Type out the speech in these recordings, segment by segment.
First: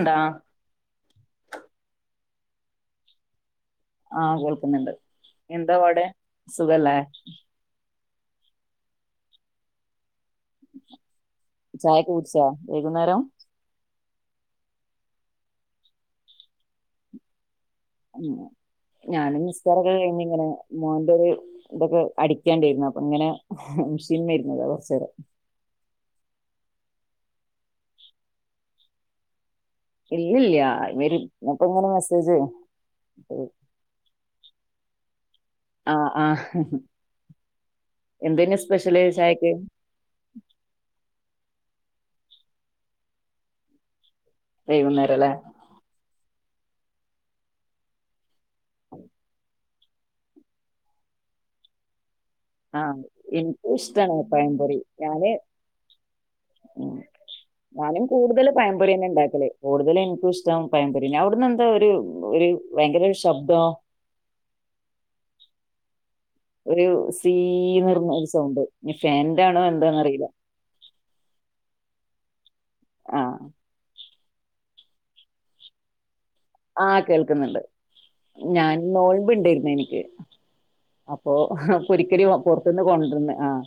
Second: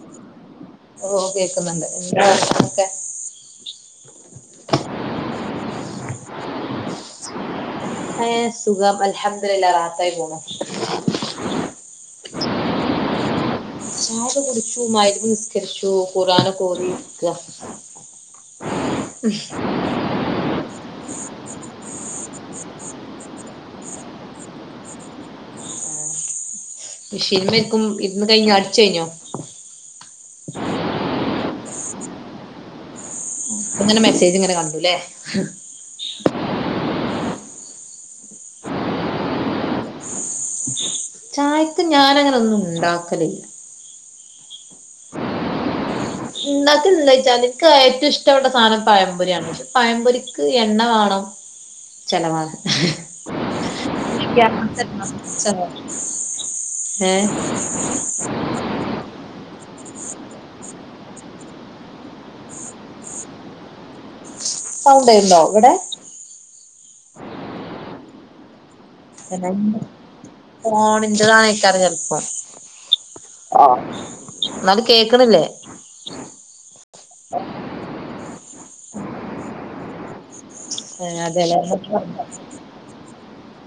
ണ്ടാ ഓ കേക്കുന്നുണ്ട് ആഹ ക്കെ ആഹ കേൾക്കുന്നുണ്ട് എന്താ അവിടെ സുഖല്ലേ ഹ സുഖം അൽഹംദുലില്ലാഹ് റാഹത്തായി പോണ് ചായക്ക കുടിച്ചാ വൈകുന്നേരം ചായ കുടിച്ചു മഹ്രിബ് നിസ്കരിച്ചു ഖുർആൻ ഓതി ഇരിക്ക ഉ ഞാനും നിസ്കാരൊക്കെ കഴിഞ്ഞ ഇങ്ങനെ മോന്റെ ഒരു ഇതൊക്കെ അടിക്കാണ്ടയിരിന്നു അപ്പൊ ഇങ്ങനെ മഷീന് മ്മേ രുന്നതാ കുറച്ച നേരെ മെഷീൻ ഇരുന്ന് കഴിഞ് അടിച്ച കഴിഞ്ഞോ ഇല്ല ഇല്ലയ വ അപ്പൊ ഇങ്ങനെ മെസ്സേജ് അങ്ങനെ മെസ്സേജ് ഇങ്ങനെ കണ്ടുല്ലേ ആ ആ എന്തന് സ്പെഷ്യൽ ചായക്ക് ചായക്ക് ഞാാന അങ്ങനെന്നും ഉണ്ടാക്കലില്ല വൈകുന്നേര ല്ലേ ചോച്ചാൽ ഇൻക്ക് ഏറ്റ ഇച്ചവവിടെ സധനം പഴം മ്പൊരിയാണ് പയംമ്പൊരിക്ക് എണ്ണ വേണം ചെലവാണ് ആ ഇൻക്കും ഇഷ്ട്ടാണ് പയംപൊരി, ഞാന് ഏ ഞാനും കൂടുതൽ പയംപൊരന്നെ ഇണ്ടാക്കല് കൂടുതൽ എൻക്ക് ഇഷ് ഷ്റ്റം പയംപൊരന്നെ, അവിടുന്ന് എന്താ ഒരു ഒരു ഭയങ്കരോരു ശബ്ദം? സൗണ്ട് ഇണ്ടോ? ഇവിടെ ഒരു സീന്ന് പറഞ്ഞൊരു സൗണ്ട്. ഇനി ഫാനിന്റെ ആണോ എന്താന്നറിയില്ല. [inaudible] ഫോണിന്റെതായ്. തെരഞ്ഞെടുപ്പ്. ആഹ് ആഹ. എന്നാലും കേക്കണില്ലേ? ആഹ കേൾക്കുന്നുണ്ട്, ഞാൻ നോൽമ്പ് ഇൻണ്ടായിരുന്ന് എനി ക്ക്. അപ്പൊ അതെല്ലേ ഹഅ പൊരികടി പൊ പൊറ്ത്ത്ന്ന് കൊണ്ട് വന്ന് ആഹ.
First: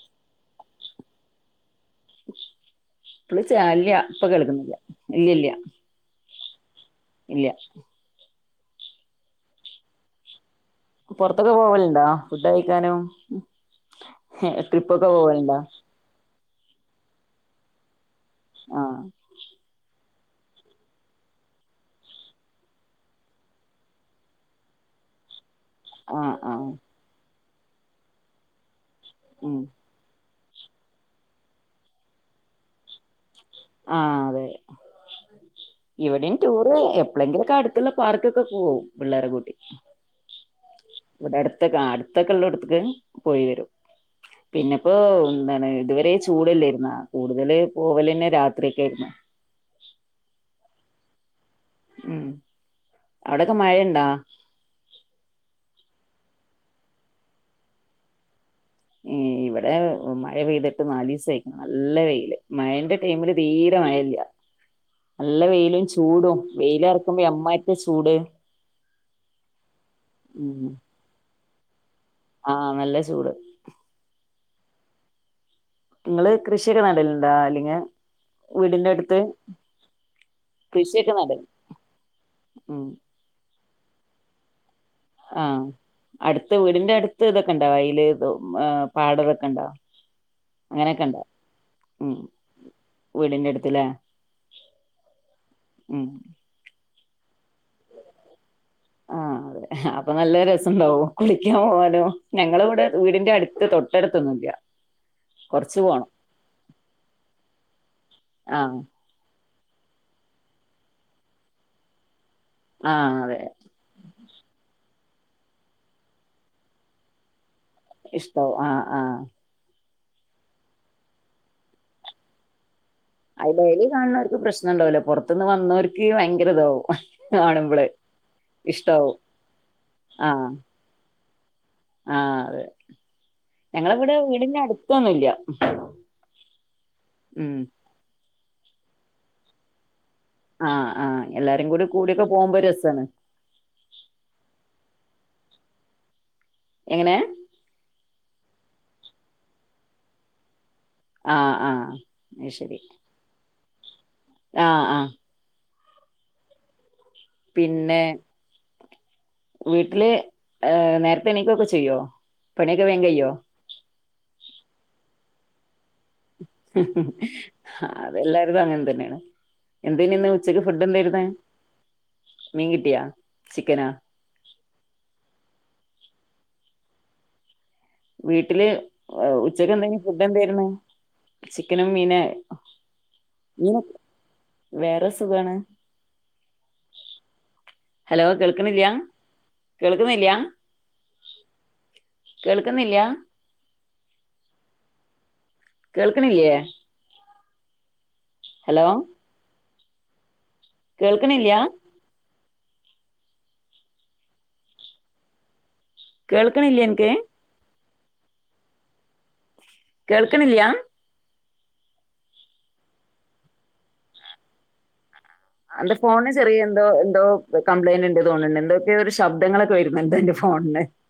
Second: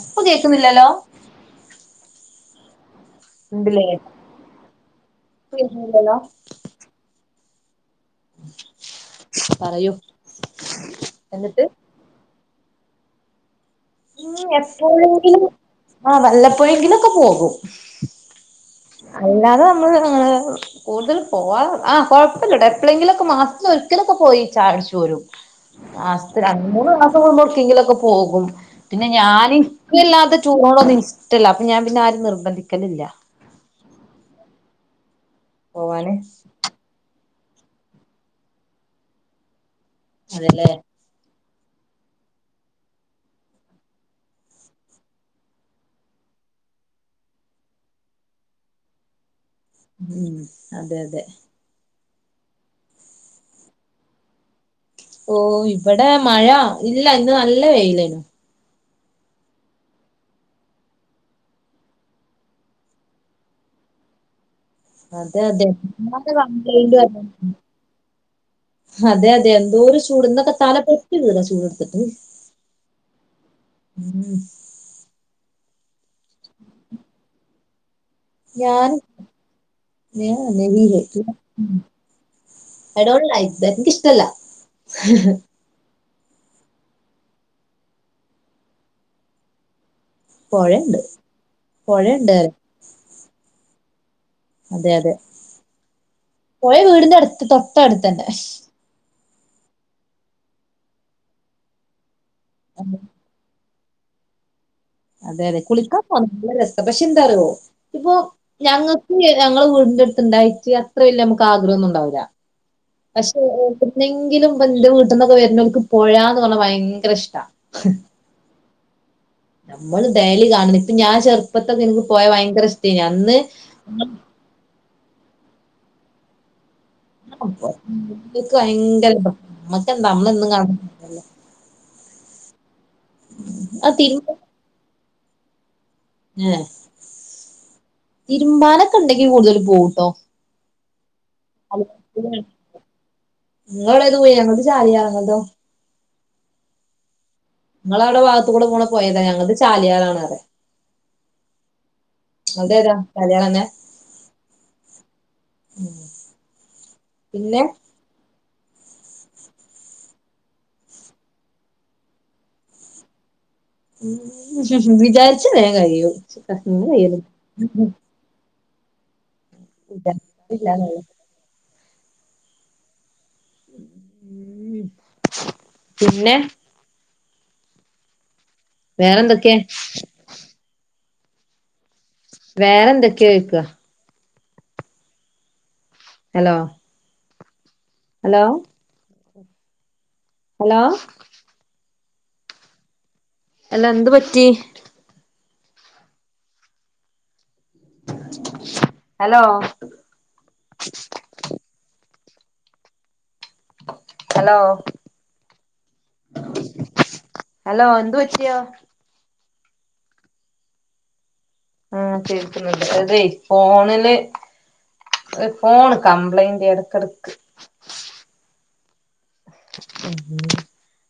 ഇപ്പ കേക്കുന്നില്ലല്ലോ? [inaudible] ഇപ്പള് ഉണ്ടില്ലേ ചാലില ഇപ്പ കേൾക്കുന്നില്ല ഇല്ല, ഇല്ല. കേക്കുന്നില്ലല്ലോ ഇല്ല പറയൂ പൊറ്ത്തൊക്കെ എന്നിട്ട് പോവല്ണ്ടാ ഫുഡൊക്കെ കഴിക്കാനും ഉം ട്രിപ്പൊക്കെ എപ്പോഴെങ്കിലും പോവലുണ്ടോ? ആ വല്ലപ്പ് പ്പോയെങ്കിലൊക്കെ പോകും ആഹ് അല്ലാതെ നമ്മള് കൂടുതൽ പോവാ ആഹ് കൊഴപ്പല്ലട്ടോ എപ്പളെങ്കിലൊക്കെ മാസത്തിലൊരിക്കലൊക്കെ പോയി ചായുട്ച്ച് പോരും ആഹ് മാസത്തില് രണ്ടു ആഹ് മൂന്ന് മാസം കൂടുമ്പോ ട്ടിങ്കിലൊക്കെ പോകും പിന്നെ ഞാന് ഉം ഇൻക്ക് വല്ലാതെ ചൂണൊന്നും ഇഷ്ടല്ല അപ്പൊ ഞാൻ പിന്നെ ആരിം നിർബന്ധിക്കലില്ല ആഹ് അതെ പോവാന് ഇവിടീം ടൂർ എപ്പ് എപ്പ്ളങ്കിലൊക്കെ അട്ത്ത്ള്ള പാർക്ക്ക്കൊ പോവും പിള്ളേരെ കൂട്ടി അതെല്ലേ ഇവിടെ അടുത്ത്ക്ക് ആഹ് അടുത്തൊക്കെള്ളോട്ത്ക്ക് പോയി വരും പിന്നെപ്പോ എന്താണ് ഇതുവരെ ചൂടല്ലായിര്ന്നാ കൂടുതല് പോവലെന്നെ രാത് രാത്രിക്കെയിരുന്നു ഉം അതെ അതെ ഉം അവിടൊക്കെ മഴയ്ണ്ടാ ഓ ഇവടെ മഴ ഇല്ല ഇന്ന് നല്ല വെയിലേനു ഏഹ് ഇവടെ മഴ പെയ്തിട്ട് നാലീസയ്ക്ക്ണ് നല്ല വെയില് മഴേന്റെ ടൈമില് തീരെ മഴയില്ല അതെ അതെ വെയിലറക്കുമ്പോ [unintelligible] എമ്മായിരത്തെ ചൂട് അതെ അതെ എന്തോര് ചൂട് ഇന്നൊക്കെ തല പൊട്ടി [unintelligible] ചൂട് ആ നല്ല ചൂട് ഉം ങ്ങള് കൃഷിയൊക്കെ നടലുണ്ടോ അല്ലെങ്കി ഞാൻ വീടിന്റെ അടുത്ത് [unintelligible] കൃഷിയൊക്കെ നടല് കരോളിലായി ദേനിക്കിഷ്ടല്ല ആ അടുത്ത വീടിന്റെ അടുത്ത് ഇതൊക്കെണ്ടോ വയില് പാടവൊക്കെ ഒണ്ടോ പൊഴെണ്ട് ഉം പൊഴെണ്ട് വീടിന്റെ അടുത്ത്ല്ലേ അതെ അതെ ഉം പോയ വീടിന്റെ [unintelligible] തൊട്ടട്ത്ത്ണ്ട് അശ് ആ അതെ അപ്പൊ നല്ല രസണ്ടാവും കുളിക്കാൻ പോവാലും ഞങ്ങളിവടെ വീടിന്റട്ത്ത് തൊ ട്ടട്ത്തൊന്നുല്ല്യാ അതെ ലെ കുളിക്കാ നല്ല രസ പക്ഷെ എന്താറ്യോ ഇപ്പൊ ആഹ് ഞങ്ങക്ക് [unintelligible] ഞങ്ങളെ വീടിന്റ ട്ത്ത്ണ്ടായിട്ട് അത്ര വെല്ല്യ മ്മക്ക് ആഗ്രഹൊന്നുണ്ടാവൂല്ല. ആഹ് പക്ഷെ അതെ എവിടെന്നെങ്കിലും ബന്ധു വീ ട്ട്ന്നൊക്കെ വെര്നോൽക്ക് പൊഴാന്ന് പറഞ്ഞാ ഭയങ്കര ഷ്ടാ ഇഷ്ടാവും ആ ആ നമ്മള് ഡെയ്ലി കാണ്ന്ന് ഇപ്പ ഞാൻ ചെർപ്പത്തൊക്കെ ഇൻക്ക് പോയാ ഭയങ്കര ഇഷ് ആ ഡെയ്ലി കാണുന്നവര്ക്ക് പ്രശ്നണ്ടാവൂല പൊർത്ത്ന്ന് വന്നോര് ക്ക് ഭയങ്കര ഇതാവും കാണുമ്പള് [unintelligible] ഭയങ്കര ഇഷ്ടാവും ഇതാ അമ്മക്കെന്താ അമ്മളെന്നും കാ [unintelligible] ആ അതെ ആ ഞങ്ങളെവടെ വീടിന്റെ അട്ത്തൊന്നുല്ല്യാ ഞ്ഞെ ഉം തിരുമ്പാനൊക്കെ [unintelligible] ണ്ടെങ്കിൽ കൂടുതല് പോവൂട്ടോ ആ ആ നിങ്ങളുടെ ദൂരെയാണോത് ചാലിയാർ അതോ എങ്ങനെ നിങ്ങളെ അവിടെ ഭാഗത്തു കൂടെ പോണ പൊയെതാ ഞങ്ങക്ക് ചാലിയാറാണ- ആഹ് ആഹ് അതെതാ കല്യാണംന്നെ ആ ആ [inaudible] പിന്നെ വീട്ടില് ഏഹ് നേരത്തെ എണിക്കൊക്കെ ചെയ്യോ പണിയൊക്കെ വേഗം കഴിയോ വിചാരിച്ചാൽ വേഗം കഴിയും അങ്ങനെ കഴിയല് അതെല്ലാരുകുടെ അങ്ങ തന്നെയാണ് എന്തേന് ഇന്ന് ഉച്ചക്ക് ഫുഡ് വിചാരിച്ചാലില്ലാന്നൊള്ളു. എന്തായിരുന്നു മീൻ കിട്ടിയോ ചിക്കനാ ഉം പിന്നെ വീ വീട്ടില് വേറെന്തൊക്കെ ഉച്ചക്ക് എന്തെ ഫുഡ് എന്തായിരുന്നു ചിക്കനും മീന് വേറെ എന്തൊക്കെയാ മീന [unintelligible] വേറെ സുഖാണ് ഹലോ ഹലോ കേൾക്കണില്യ കേൾ ഹലോ കേൾക്കുന്നില്ല അല്ല എന്ത് പറ്റി കേൾക്കണില്ലേ ഹലോ കേൾക്കണില്യ ഹലോ കേൾക്കണില്ലേ എനിക്ക് ഹലോ എന്ത് വച്ചിയോ കേൾക്കണില്യാ ആ തീർക്കുന്നുണ്ട് അതെ ഫോണിലെ എന്റെ ഫോണ് ചെറിയ എന്തോ എന്തോ കംപ്ലയിന്റ് ഉണ്ട് തോണിണ്ട് എന്തോ [unintelligible]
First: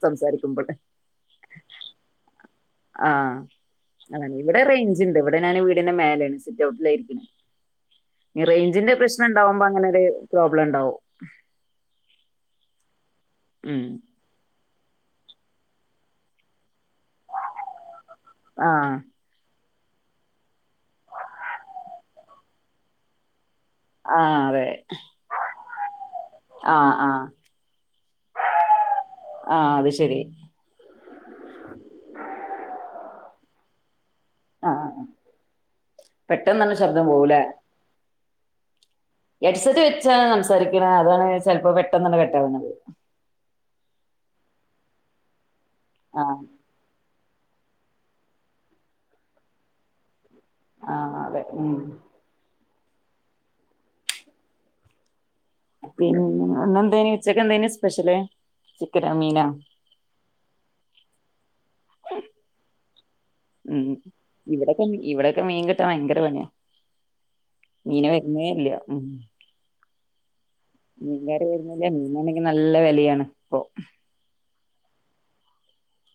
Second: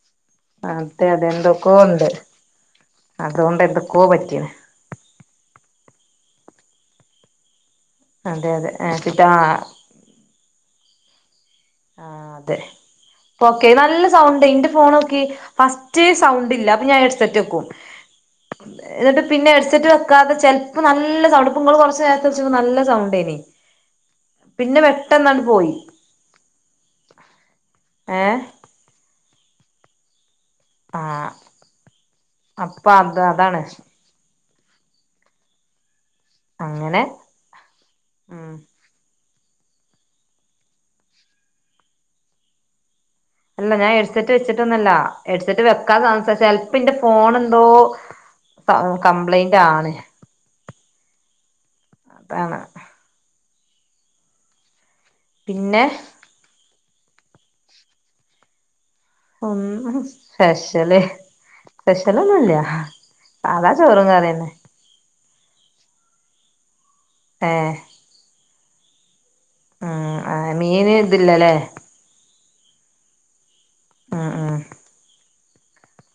സംസാരിക്കുമ്പോൾ മ് അതെ അതെ എന്തൊക്ക ഉണ്ട് ആഹ് അതുകൊണ്ട് എന്തൊക്കോ ആ പറ്റീണ് ഇവിടെ റേഞ്ച് ഇണ്ട് ഇവിടെ ഞാന് വീടിന്റെ മേലാണ് സിറ്റ് ഔട്ടിലാ ഇരിക്കണെ അതെ അതെ റേഞ്ചിന്റെ പ്രശ്നം ചിറ്റാ ഉണ്ടാവുമ്പോ അങ്ങനെ ഒരു പ്രോബ്ലം ഉണ്ടാവും ആഹ് അതെ ഓക്കെ ഉം നല്ല സൗണ്ട് [unintelligible] ഫോണൊക്കെ ഫസ്റ്റ് സൗണ്ടില്ല ഞാൻ ഹെഡ്സെറ്റെക്കും ആഹ് എന്നിട്ട് പിന്നെ സറ്റ് വെക്കാതെ ചെിലപ്പോം നല്ല സൗണ്ട് ഇപ്പങ്ങള് കുറച്ച് നേരത്തെ വചത് നല്ല സൗണ്ടേനി ആഹ് അതെ പിന്നെ പെട്ടന്നങട് പോയി ആഹ് ആഹ് ഏഹ് ആഹ് അത് ശരി ആഹ് അപ്പൊ അത് അതാണ് ആഹ് പെട്ടെന്നന്നെ ശബ്ദം പോവൂലേ ആഹ് ഹെഡ്സെറ്റ് വെച്ചാണ് സംസാരിക്കണെ അതാണ് ചിലപ്പോ പെട്ടെന്ന് തന്നെ കട്ടാവുന്നത് അല്ല ഞാൻ ഹെഡ്സെറ്റ് വെച്ചട്ടൊന്നല്ല ഹെഡ്സെറ്റ് വകാതെ സംസാരിച ആഹ് ചെൽപെന്റെ ഫോണ് എന്തോ കംപ്ലയിന്റ് ആണ് ആഹ് അതെ ഉം അതാണ് പിന്നെ ഒന്നു ഉച്ചെക്ക് എന്തായിനു സ്പെഷ്യല് ചിക്കനോ മീനോ ഉം സ്പെഷ്യല് സ്പെഷ്യലൊന്നുല്ല സാധാ ഉം ചോറും കറിയന്നെ ഇവിടൊക്കെ ഇവിടൊക്കെ മീൻ കിട്ടാൻ ഭയങ്കര പണിയാ ഏഹ് മീന് വരുന്നേ ഇല്ല ഉം ആഹ് ആ മീന് മീൻകാര് ഇതില്ലല്ലേ വരുന്നില്ല മീനാണെങ്കി നല്ല വിലയാണ് ഇപ്പൊ ആഹ് ആഹ്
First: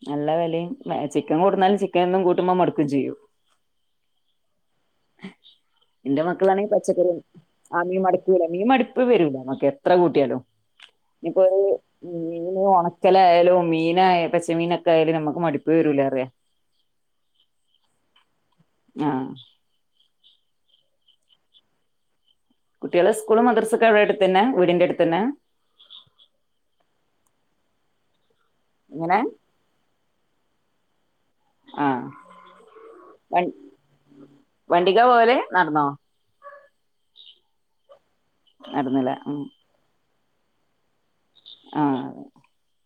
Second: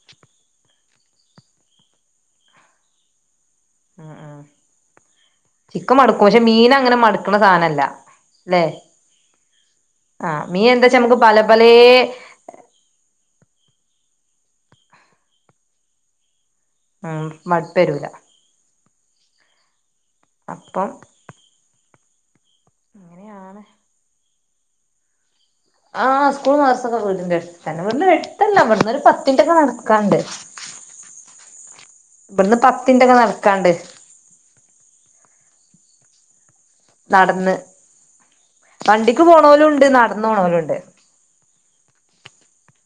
നല്ല വിലയും ചിക്കൻ കൂടുന്നാലും ചിക്കൻ എന്നും കൂട്ടുമ്പോ മടക്കും ചെയ്യും ആഹ് ആഹ് എന്റെ മക്കളാണെങ്കിൽ അങ്ങനെ പച്ചക്കറി മടുക്കണ ആ സാധനല്ല മീൻ മടുകൂല ല്ലെ മീൻ മടുപ്പേ വരുല മക്ക് എത്ര കൂട്ടിയാലും ആഹ് മീൻ എന്താച്ചാ നമുക്ക് പല ഇനിപ്പോ ഒരു പലേ മീന് ഉണക്കലായാലും മീൻ പച്ചമീനൊക്കൊയാല് നമുക്ക് മടിപ്പേ വരൂല പറയാ ഉം മട്പ്പരൂല ആഹ് അപ്പം കുട്ടികളെ സ്കൂള് അങ്ങനെയാണ് മദർസൊക്കെ എവിടെ അടുത്ത് തന്നെ വീടിന്റെ അടുത്തന്നെ ആഹ് സ്കൂൾ മദർസൊക്കെ വീടിന്റെ അടുത്ത് തന്നെ ഇവിടുന്നൊരെട്ട് ഇതല്ല ഇവിടന്നോരു ഇങ്ങനെ പത്തിറ്റൊക്കെ നടക്കാണ്ട് ആഹ് ഇവിടുന്ന് പത്തിറ്റൊക്കെ നടക്കാണ്ട് വണ്ടിക്കാ പോവല് നടന്നോ നടന്ന് നടന്നില്ലേ വണ്ടിക്ക് ഉം പോണ പോലും ഉണ്ട് നാട ന്നോണ പോലുണ്ട് ആഹ്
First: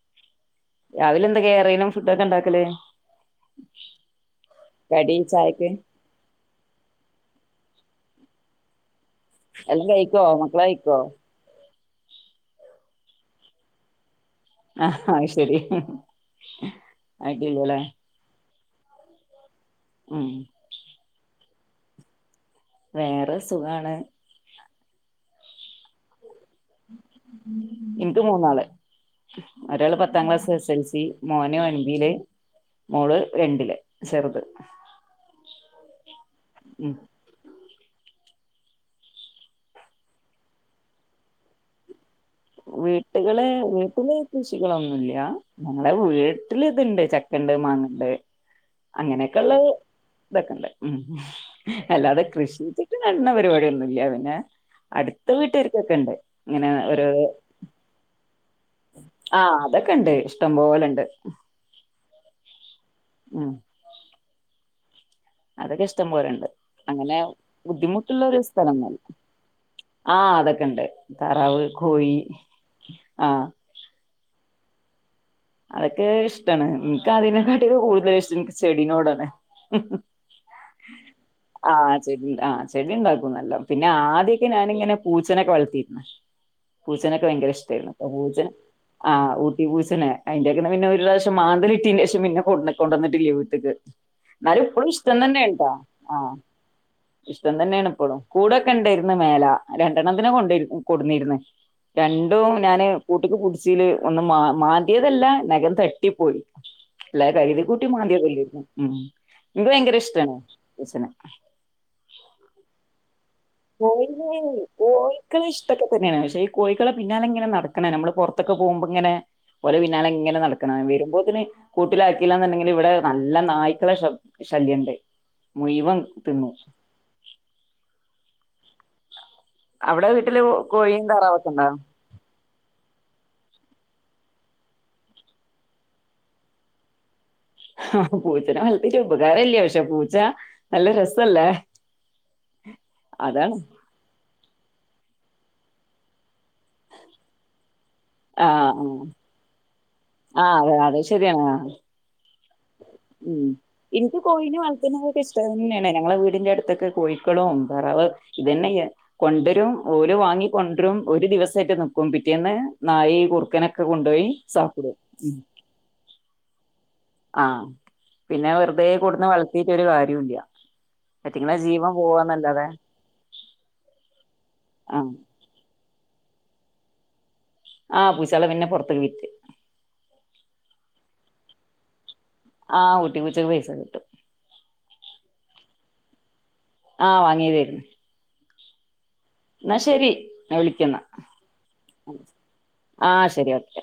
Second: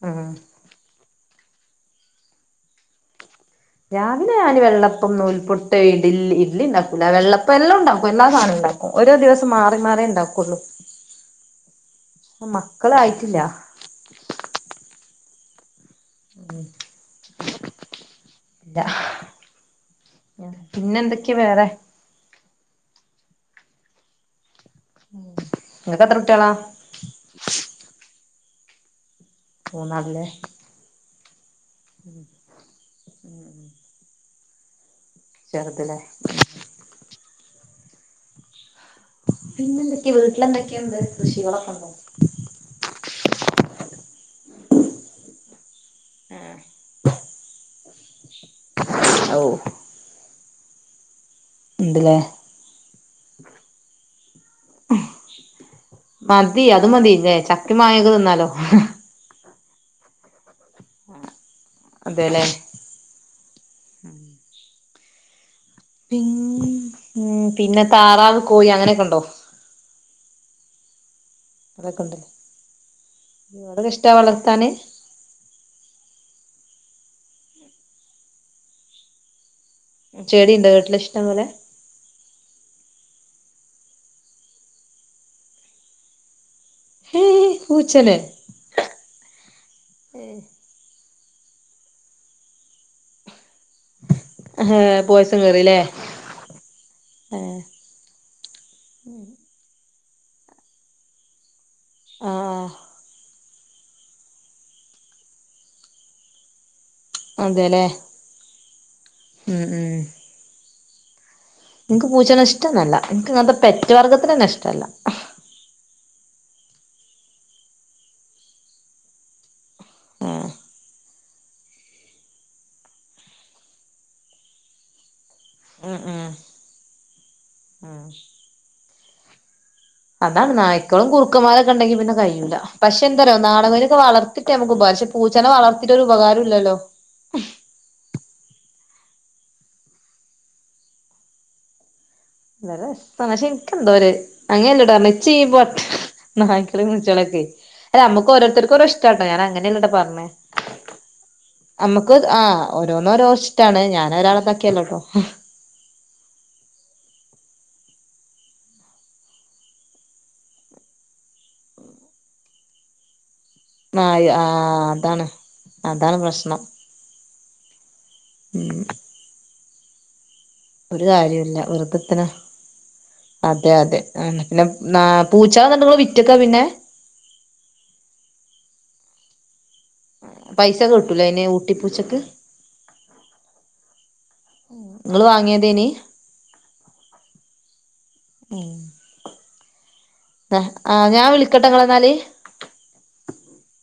ഉം രാവിലെ എന്താ കേറനും ഫുഡ് ഒക്കെ ഉണ്ടാക്കല് രാവിലെ ഞാന് വെള്ളപ്പം കടി ചായക്ക് നൂൽപുട്ട് ഇടിലി ഇഡലി ഉണ്ടാക്കുലാ വെള്ളപ്പ എല്ലാം ഉണ്ടക്കും എല്ലാ സാനോം ഉണ്ടാക്കും ഓരോ ദിവസം മാറി എല്ലാം മാറി കഴിക്കോ ഉണ്ടാക്കുള്ളൂ മക്കള് കഴിക്കോ ഉം മക്കൾ ആയിട്ടില്ല ആഹ് അയ്ശേരി ആയിട്ടില്ലല്ലേ ല്ല ഉം പിന്നെ എന്തോ ക്ക് വേറെ വേറെ സുഖാണ് ഉം നിങ്ങകെത്ര ൻക്ക്‌ മൂന്നാള് ഒരാള് പത്താം മൂന്നാളില്ലേ ക്ലാസ് എസ് എൽ സി മോന് ഞ്ചില് മോള് രണ്ടില് ചെറുത് ചെറുതില്ലേ ഉം പിന്നെന്തൊക്കെയ വീട്ടില് എന്തൊക്കെയുണ്ട് കൃഷികളൊക്കെ ഉണ്ടോ വീട്ടുകള് വീട്ടില് കൃഷികളൊന്നുല്ല ഞങ്ങളെ വീട്ടിൽ ഇതുണ്ട് ചക്കണ്ട് മാങ്ങണ്ട് ഓഹ് അങ്ങനെയൊക്കെള്ള ഇതൊക്കെ ഉണ്ട് ഉം ഉണ്ട്ല്ലേ അല്ലാതെ കൃഷിച്ചിട്ട് നടന്ന പരിപാടിയൊന്നുല്ല പിന്നെ അടുത്ത വീട്ടുകർക്കൊക്കെ ഉണ്ട് ഇങ്ങനെ ഒരോ ചക്കെ മങ്ങേക്കെ തിന്നാലോ ഇഷ്ട്ടം പോലെണ്ട് അതെല്ലേ ഉം അതൊക്കെ പി ഇഷ്ടംപോലുണ്ട് അങ്ങനെ ഉം പിന്നെ ബുദ്ധിമുട്ടുള്ള താറാവ് ഒരു കോഴി സ്ഥലന്നൊല്ല അങ്ങനെയൊക്കെ ഉണ്ടോ ആഹ് അതൊക്കെ ഉണ്ട് താറാവ് അതൊക്കെ കോഴി ഉണ്ടല്ലേ ആഹ് താനെ അതൊക്കെ ഇഷ്ടമാണ് നിക്ക് അതിനെക്കാട്ടി കൂടുതലിഷ്ടം നിക്ക് ചെടീനോടാണ് ചെടിയുണ്ടോ വീട്ടില് ഇഷ്ടം പോലെ ആഹ് ചെടി ആ ചെടി ഉണ്ടാക്കും പോന്നല്ലോ പിന്നെ ആദ്യക്കെ ഞാനിങ്ങനെ പൂച്ചനൊക്കെ വളർത്തി ഏ പൂച്ചേനൊക്കെ ഭയങ്കര ഇഷ്ടായിരുന്നു അപ്പൊ പൂച്ചനെ പൂച്ച ആ ഊട്ടി പൂച്ചേനേ അയിന്റൊക്കെ പിന്നൊരു പ്രാശ് മാന്തലിട്ടീന് ശേഷം പിന്നെ കൊണ്ട് കൊണ്ടുവന്നിട്ടില്ല വീട്ടി ഇത് എന്നാലും ഏഹ് ഇപ്പളും ഇഷ്ട്ടം പോയസം തന്നെ ആണുട്ട കേറില്ലേ ഏ ഇഷ്ട്ടം തന്നെയാണ് ഇപ്പളും കൂടൊക്കെണ്ടാര്ന്നു മേല ര പിന്നെന്തിനാ കൊണ്ടര് കൊട്ന്നരുന്നേ രണ്ടും ആഹ് ഞാന് കൂട്ടിക്ക് കൂ ച്ചില് ഒന്ന് മാ മാൻ ഏതല്ല നഖം തട്ടിപ്പോയി കരുതി അതെല്ലേ കൂട്ടി മാന്തിയതല്ലാരുന്നു ഉം ഉം നിക്ക് ഉം ഭയങ്കര ഇഷ്ടാണ് ഇച്ചന എനിക്ക് പൂച്ചേന ഇഷ്ടംന്നല്ല എനിക്ക്ങ്ങനത്ത കോഴികള് കോഴിക്കള് ഇഷ്ടക്കെ തന്നെയാണ് പക്ഷെ ഈ കോഴികളെ പിന്നാലെ ഇങ്ങനെ നടക്കണ നമ്മള് പുറത്തൊക്കെ പോകുമ്പോ ഇങ്ങനെ പോലെ പിന്നാലെ ഇങ്ങനെ ഉം നടക്കണ വരുമ്പോതിന് കൂട്ടിലാക്കല്ലാന്നുണ്ടെങ്കിൽ ഇവിടെ നല്ല നായ്ക്കള ശല്യണ്ട് മുഴുവം ഉം ഉം തിന്നും ഉം വീട്ടില് അതാണ് കോഴിയും നായ്ക്കോളും താറാവൊക്കെ ഉണ്ടോ കുറുക്കമാരൊക്കെ ണ്ടെങ്കി പിന്നെ കയൂല്ല പക്ഷെ എന്താറയാ നാടകം വളർത്തിട്ട് നമുക്ക് ഉപകാര പക്ഷേ പൂച്ചനെ വളർത്തിട്ട് ഉപകാരം ഇല്ലല്ലോ ആഹ പൂച്ചനെ വളർത്തിട്ട് ഉപകാരല്ലേ പക്ഷെ പൂച്ച നല്ല രസല്ലേ വ രസ പക്ഷെ അതാണ് എനിക്കെന്തോ ര് അങ്ങനെല്ലടാ ന്ന് ചീ പോത്ത് നായ്ക്കളെ പൂച്ചള് കെ അ നമുക് ആ ഓരോരുത്തർക്കുംഓരോ ഇഷ്ടട്ട ഞാൻ അങ്ങനെയല്ലെട്ടോ പറഞ്ഞത് ആ അതെ അതെ ശെരിയാണ് ആഹ് ഓരോന്നോരോ ഉം ഇഷ്ടാണ് ഞാൻ എനിക്ക് കോഴെ ഒരാളെതാക്കിയല്ലട്ടോ വളർത്തനൊക്കെ ഇഷ്ടം തന്നെയാണ് ഞങ്ങളെ വീടിന്റെ അടുത്തൊക്കെ കോഴി [unintelligible] ഇതന്നെയ്യ കൊണ്ടരും ഓലോ വാങ്ങി കൊണ്ടരും ഒരു ദിവസമായിട്ട് നക്കും പിറ്റേന്ന് നായി കു ആ ആഹ് അതാണ് അതാണ് പ്രശ്നം [inaudible] ആഹ് പിന്നെ ഉം വെറുതെ കൂടുന്ന് വളത്തി ഒരു കാര്യ ഇല്ല ഒരു കാര്യല്ല വെറുതത്തിന് അതെ അതെ ആ പിന്നെ ആഹ് പൂച്ചന്നണ്ടെങ്ക വി റ്റക്കാ പിന്നെ ആഹ് പൂശള പിന്നെ പൊറത്തേക്ക് വിറ്റ് പൈസ കിട്ടൂലെ അയ്ന് ഊട്ടിപ്പൂച്ചക്ക് ആഹ് ഊട്ടി പൂച്ചക്ക് പൈസ കിട്ടും ങ്ങള് വാങ്ങിയതേനി ആഹ് വാങ്ങിയതായിരുന്നു ഏ എന്നാ ശെരി ഞാ വിളിക്കന്ന ഞാൻ വിളിക്കട്ടെ ഇങ്ങളെ എന്നാല് ആ ശെരി ഓക്കെ